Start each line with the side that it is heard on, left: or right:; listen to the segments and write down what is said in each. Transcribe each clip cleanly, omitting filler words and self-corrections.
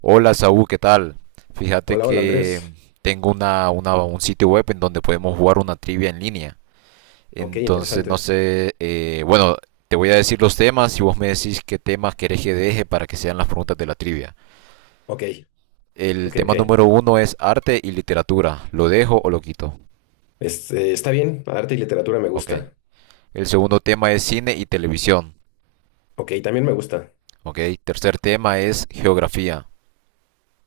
right: Hola Saúl, ¿qué tal? Fíjate
left: Hola, hola
right: que
left: Andrés.
right: tengo un sitio web en donde podemos jugar una trivia en línea.
left: Ok,
right: Entonces, no
left: interesante.
right: sé, bueno, te voy a decir los temas y vos me decís qué temas querés que deje para que sean las preguntas de la trivia.
left: Ok,
right: El
left: ok,
right: tema
left: ok.
right: número uno es arte y literatura. ¿Lo dejo o lo quito?
left: Este, está bien, arte y literatura me
right: Ok.
left: gusta.
right: El segundo tema es cine y televisión.
left: Ok, también me gusta.
right: Ok. Tercer tema es geografía.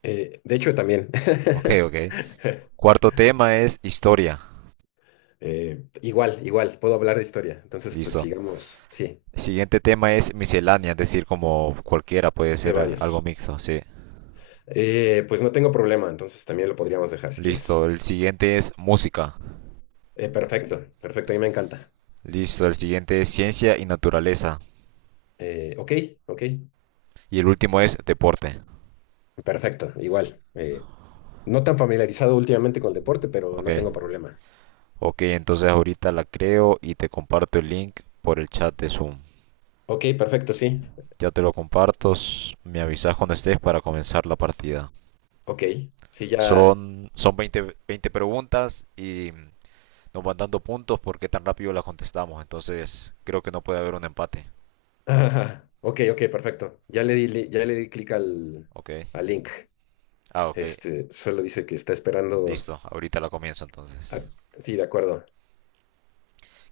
left: De hecho, también.
right: Ok, ok. Cuarto tema es historia.
left: Igual, igual, puedo hablar de historia. Entonces, pues
right: Listo.
left: sigamos, sí,
right: El siguiente tema es miscelánea, es decir, como cualquiera puede
left: de
right: ser algo
left: varios.
right: mixto, sí.
left: Pues no tengo problema, entonces también lo podríamos dejar si
right: Listo,
left: quieres.
right: el siguiente es música.
left: Perfecto, perfecto, a mí me encanta.
right: Listo, el siguiente es ciencia y naturaleza.
left: Ok, ok,
right: Y el último es deporte.
left: perfecto, igual. No tan familiarizado últimamente con el deporte, pero
right: Ok,
left: no tengo problema.
right: ok, entonces ahorita la creo y te comparto el link por el chat de Zoom.
left: Ok, perfecto, sí.
right: Ya te lo comparto, me avisas cuando estés para comenzar la partida.
left: Ok, sí, ya.
right: Son veinte preguntas y nos van dando puntos porque tan rápido las contestamos. Entonces creo que no puede haber un empate.
left: Ajá. Ok, ok, perfecto. Ya le di, ya le di clic al,
right: Ok.
left: al link.
right: Ah, ok.
left: Este, solo dice que está esperando.
right: Listo, ahorita la comienzo
left: a-
right: entonces.
left: Sí, de acuerdo.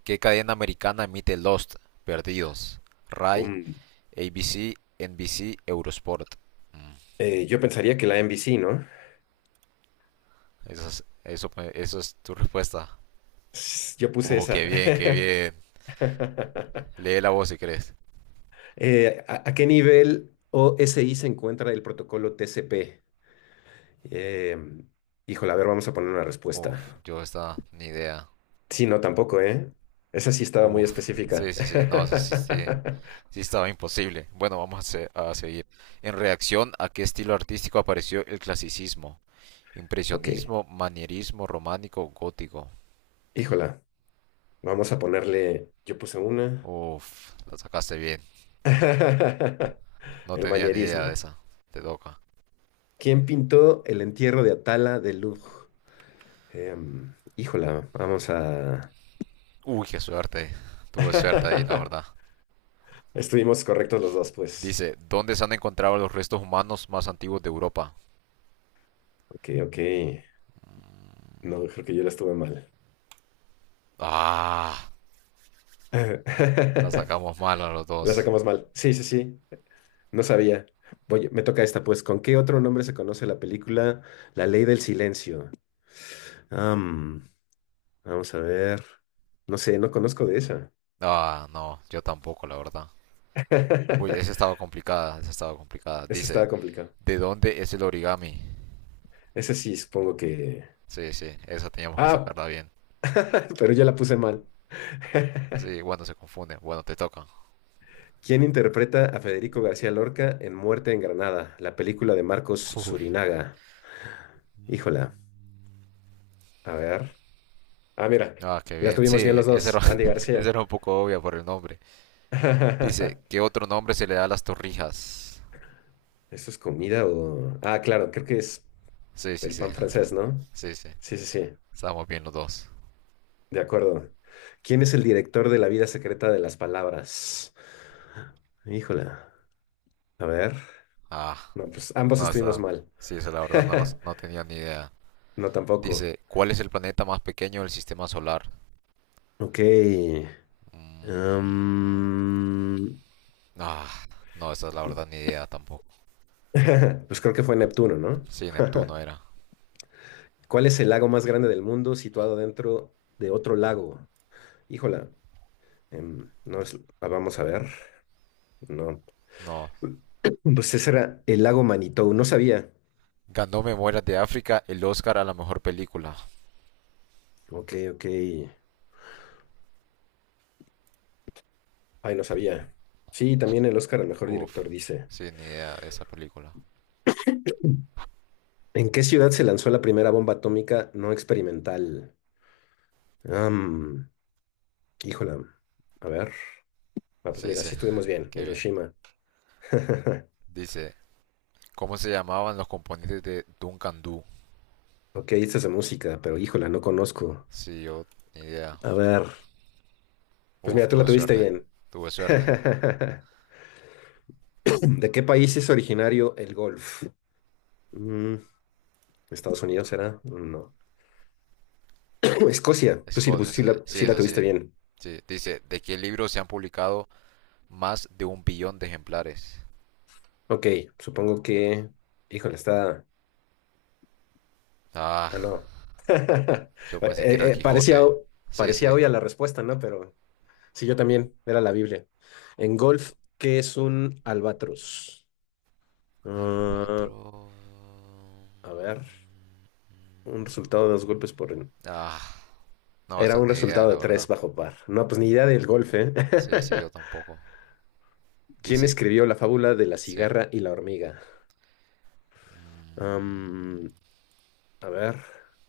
right: ¿Qué cadena americana emite Lost, Perdidos, Rai,
left: Um,
right: ABC, NBC, Eurosport? Mm,
left: yo pensaría que la NBC, ¿no?
right: Eso es, eso es tu respuesta.
left: Yo puse esa.
right: Qué bien, qué bien. Lee la voz si crees.
left: ¿A qué nivel OSI se encuentra el protocolo TCP? Em, Híjole, a ver, vamos a poner una
right: Uf,
left: respuesta.
right: yo esta, ni idea.
left: Sí, no, tampoco, ¿eh? Esa sí estaba muy
right: Uf, sí,
left: específica.
right: sí, sí, no, eso sí, sí, sí estaba imposible. Bueno, vamos a seguir. En reacción, ¿a qué estilo artístico apareció el clasicismo?
left: Ok,
right: Impresionismo, manierismo, románico, gótico.
left: híjola. Vamos a ponerle, yo puse una.
right: Uf, la sacaste bien. No
left: El
right: tenía ni idea de
left: manierismo.
right: esa. Te toca.
left: ¿Quién pintó el entierro de Atala de Lug? Híjola, vamos a...
right: Uy, qué suerte. Tuve suerte ahí, la verdad.
left: Estuvimos correctos los dos, pues.
right: Dice, ¿dónde se han encontrado los restos humanos más antiguos de Europa?
left: Ok, ok. No, creo que yo la estuve mal.
right: Ah, la sacamos mal a los
left: La
right: dos.
left: sacamos mal. Sí, sí, sí. No sabía. Oye, me toca esta, pues. ¿Con qué otro nombre se conoce la película La Ley del Silencio? Am, Vamos a ver. No sé, no conozco de esa.
right: Ah, no, yo tampoco, la verdad. Uy,
left: Ese
right: esa estaba complicada, esa estaba complicada. Dice,
left: estaba complicado.
right: ¿de dónde es el origami?
left: Ese sí, supongo que...
right: Sí, sí, esa teníamos que
left: Ah,
right: sacarla bien.
left: pero ya la puse mal.
right: Sí, bueno, se confunde. Bueno, te toca.
left: ¿Quién interpreta a Federico García Lorca en Muerte en Granada, la película de Marcos
right: Uf.
left: Surinaga? Híjola, a ver. Ah, mira,
right: Ah, qué
left: la
right: bien. Sí,
left: tuvimos bien los
right: esa
left: dos,
right: era,
left: Andy
right: esa
left: García.
right: era un poco obvia por el nombre. Dice, ¿qué otro nombre se le da a las torrijas?
left: ¿Eso es comida o...? Ah, claro, creo que es
right: Sí, sí,
left: el
right: sí,
left: pan francés, ¿no?
right: sí, sí.
left: Sí, sí, sí,
right: Estamos bien los dos.
left: de acuerdo. ¿Quién es el director de La vida secreta de las palabras? Híjola, a ver.
right: Ah,
left: No, pues ambos
right: no,
left: estuvimos
right: está.
left: mal.
right: Sí, esa la verdad no, las- no tenía ni idea.
left: No, tampoco.
right: Dice, ¿cuál es el planeta más pequeño del sistema solar?
left: Ok.
right: Mm,
left: am,
right: ah, no, esa es la verdad ni idea tampoco.
left: pues creo que fue Neptuno, ¿no?
right: Sí, Neptuno era.
left: ¿Cuál es el lago más grande del mundo situado dentro de otro lago? Híjola. No es- Ah, vamos a ver. No.
right: No.
left: Pues ese era el lago Manitou. No sabía.
right: Ganó Memorias de África el Oscar a la mejor película.
left: Ok, ok. Ay, no sabía. Sí, también el Oscar al mejor
right: Uf,
left: director dice.
right: sí, ni idea de esa película.
left: ¿En qué ciudad se lanzó la primera bomba atómica no experimental? Híjole, a ver. Ah, pues
right: Sí,
left: mira,
right: sí,
left: sí estuvimos bien.
right: qué bien.
left: Hiroshima.
right: Dice, ¿cómo se llamaban los componentes de Duncan Dhu?
left: Ok, esta es de música, pero híjole, no conozco.
right: Sí, yo, ni idea.
left: A ver. Pues
right: Uf,
left: mira, tú la
right: tuve
left: tuviste
right: suerte.
left: bien.
right: Tuve suerte.
left: ¿De qué país es originario el golf? Mm, ¿Estados Unidos será? No. Escocia. Tú sí, pues,
right: Escocia,
left: sí
right: sí.
left: la,
right: Sí,
left: sí
right: es
left: la
right: así.
left: tuviste bien.
right: Sí. Dice, ¿de qué libro se han publicado más de un billón de ejemplares?
left: Ok, supongo que. Híjole, está.
right: Ah,
left: Ah, no.
right: yo pensé que era el
left: Parecía,
right: Quijote. Sí, sí.
left: parecía obvia la respuesta, ¿no? Pero sí, yo también, era la Biblia. En golf, ¿qué es un albatros? Ah,
right: Albatro...
left: a ver, un resultado de dos golpes por...
right: Ah, no,
left: Era
right: esa
left: un
right: ni idea,
left: resultado de
right: la
left: tres
right: verdad.
left: bajo par. No, pues ni idea del golf, ¿eh?
right: Sí, sí, yo tampoco.
left: ¿Quién
right: Dice,
left: escribió la fábula de la
right: sí.
left: cigarra y la hormiga?
right: Mm.
left: Am, a ver,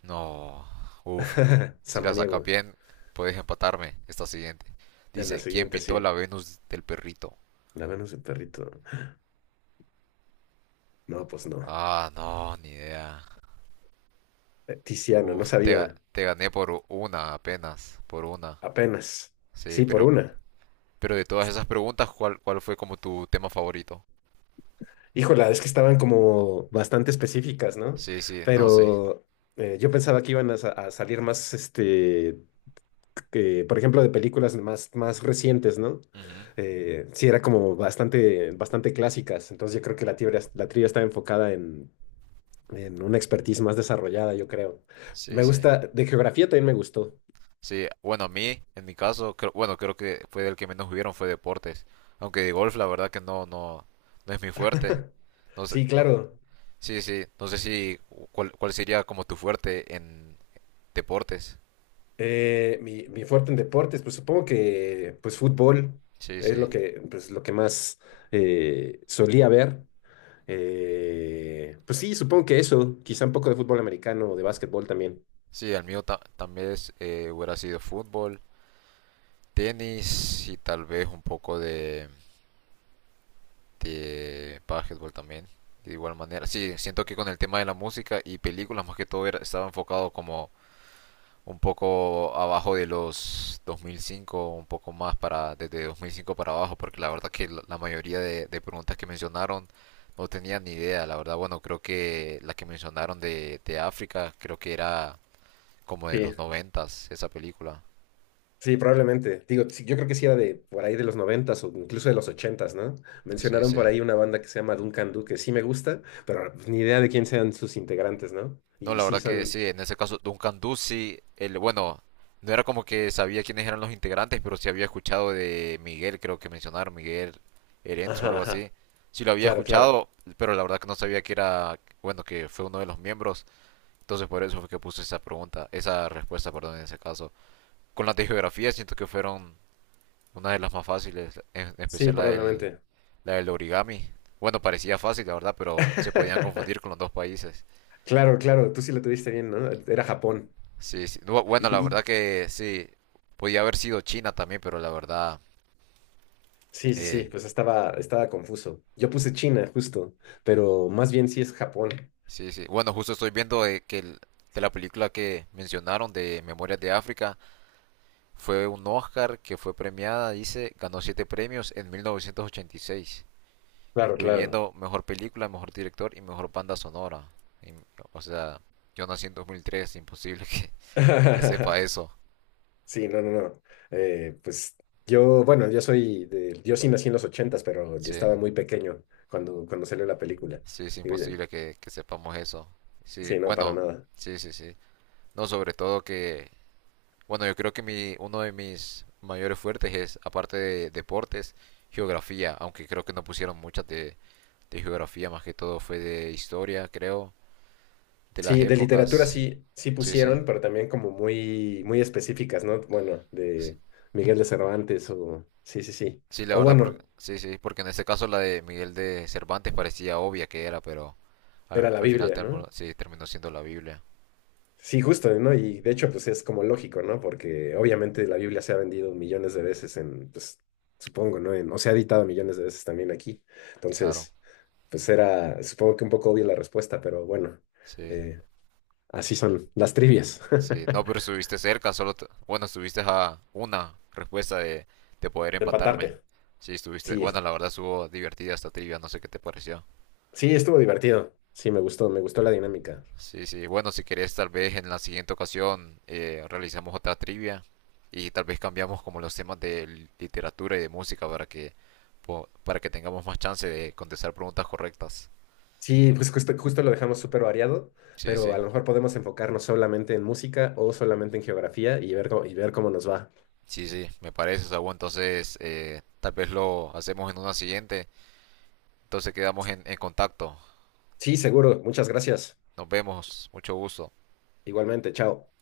right: No, uff. Si la sacas
left: Samaniego.
right: bien, puedes empatarme. Esta siguiente.
left: En la
right: Dice, ¿quién
left: siguiente,
right: pintó
left: sí.
right: la Venus del perrito?
left: La Venus del perrito. No, pues no.
right: Ah, no, ni idea.
left: Tiziano, no
right: Uf, te, ga-
left: sabía.
right: te gané por una apenas, por una.
left: Apenas.
right: Sí,
left: Sí, por
right: pero,
left: una.
right: pero de todas esas preguntas, ¿cuál fue como tu tema favorito?
left: Híjola, es que estaban como bastante específicas, ¿no?
right: Sí, sí, no, sí.
left: Pero yo pensaba que iban a salir más, este, que, por ejemplo, de películas más, más recientes, ¿no?
right: Ujú.
left: Sí, era como bastante, bastante clásicas. Entonces yo creo que la trivia estaba enfocada en una expertise más desarrollada, yo creo.
right: Sí,
left: Me
right: sí.
left: gusta, de geografía también me gustó.
right: Sí, bueno, a mí, en mi caso, bueno, creo que fue el que menos hubieron fue deportes. Aunque de golf, la verdad que no, no, no es mi fuerte. No sé,
left: Sí,
right: cu-
left: claro.
right: Sí, sí. No sé si cuál sería como tu fuerte en deportes.
left: Mi fuerte en deportes, pues supongo que pues fútbol
right: Sí,
left: es lo
right: sí.
left: que, pues, lo que más solía ver. Pues sí, supongo que eso, quizá un poco de fútbol americano o de básquetbol también.
right: Sí, el mío también es, hubiera sido fútbol, tenis y tal vez un poco de, básquetbol también. De igual manera. Sí, siento que con el tema de la música y películas más que todo estaba enfocado como un poco abajo de los 2005, un poco más para desde 2005 para abajo, porque la verdad que la mayoría de, preguntas que mencionaron no tenían ni idea, la verdad, bueno, creo que la que mencionaron de África, creo que era como de
left: Sí,
right: los 90 esa película.
left: sí, probablemente. Digo, sí, yo creo que sí era de por ahí de los noventas o incluso de los ochentas, ¿no?
right: Sí,
left: Mencionaron
right: sí.
left: por ahí una banda que se llama Duncan Du, que sí me gusta, pero pues, ni idea de quién sean sus integrantes, ¿no?
right: No,
left: Y
right: la
left: sí
right: verdad que
left: son...
right: sí, en ese caso Duncan Ducey, bueno, no era como que sabía quiénes eran los integrantes, pero sí había escuchado de Miguel, creo que mencionaron, Miguel Erenzo o
left: Ajá,
right: algo así.
left: ajá.
right: Sí lo había
left: Claro, claro.
right: escuchado, pero la verdad que no sabía que era, bueno, que fue uno de los miembros. Entonces por eso fue que puse esa pregunta, esa respuesta, perdón, en ese caso. Con las de geografía siento que fueron una de las más fáciles, en
left: Sí,
right: especial la del,
left: probablemente.
right: la del origami. Bueno, parecía fácil, la verdad, pero se podían confundir con los dos países.
left: Claro, claro, tú sí lo tuviste bien, ¿no? Era Japón.
right: Sí, sí. Bu-
left: Y,
right: Bueno, la
left: y-
right: verdad que sí. Podía haber sido China también, pero la verdad,
left: sí, sí,
right: eh,
left: sí, pues estaba, estaba confuso. Yo puse China, justo, pero más bien sí es Japón.
right: sí, sí. Bueno, justo estoy viendo que de la película que mencionaron de Memorias de África fue un Oscar que fue premiada, dice, ganó siete premios en 1986,
left: Claro, claro.
right: incluyendo mejor película, mejor director y mejor banda sonora. Y, o sea, yo nací en 2003, imposible que sepa eso.
left: Sí, no, no, no. Pues yo, bueno, yo soy de, yo sí nací en los ochentas, pero yo
right: Sí,
left: estaba muy pequeño cuando, salió la película.
right: sí, es
left: Digo, ya,
right: imposible que sepamos eso. Sí,
left: sí, no, para
right: bueno,
left: nada.
right: sí, sí, sí. No, sobre todo que, bueno, yo creo que uno de mis mayores fuertes es, aparte de deportes, geografía, aunque creo que no pusieron muchas de, geografía, más que todo fue de historia, creo, de las
left: Sí, de literatura
right: épocas.
left: sí, sí
right: Sí, sí.
left: pusieron, pero también como muy, muy específicas, ¿no? Bueno,
right: Sí,
left: de Miguel de Cervantes o, sí, sí, sí.
right: sí, la
left: O
right: verdad, porque,
left: bueno,
right: sí, sí, porque en este caso la de Miguel de Cervantes parecía obvia que era, pero
left: era
right: al,
left: la
right: al final
left: Biblia, ¿no?
right: sí, terminó siendo la Biblia,
left: Sí, justo, ¿no? Y de hecho, pues es como lógico, ¿no? Porque obviamente la Biblia se ha vendido millones de veces en, pues, supongo, ¿no? O se ha editado millones de veces también aquí.
right: claro.
left: Entonces, pues era, supongo que un poco obvia la respuesta, pero bueno,
right: Sí.
left: eh, así son las trivias.
right: Sí, no, pero estuviste cerca, solo, bueno, estuviste a una respuesta de poder
left: De
right: empatarme.
left: empatarte.
right: Sí, estuviste,
left: Sí,
right: bueno, la verdad estuvo divertida esta trivia, no sé qué te pareció.
left: sí, estuvo divertido. Sí, me gustó la dinámica.
right: Sí, sí, bueno, si querés tal vez en la siguiente ocasión realizamos otra trivia y tal vez cambiamos como los temas de literatura y de música para que, para que tengamos más chance de contestar preguntas correctas.
left: Sí, pues justo, justo lo dejamos súper variado,
right: Sí,
left: pero
right: sí.
left: a lo mejor podemos enfocarnos solamente en música o solamente en geografía y ver cómo nos va.
right: Sí, sí, me parece, Saúl. Entonces, tal vez lo hacemos en una siguiente. Entonces quedamos en contacto.
left: Sí, seguro. Muchas gracias.
right: Nos vemos. Mucho gusto.
left: Igualmente, chao.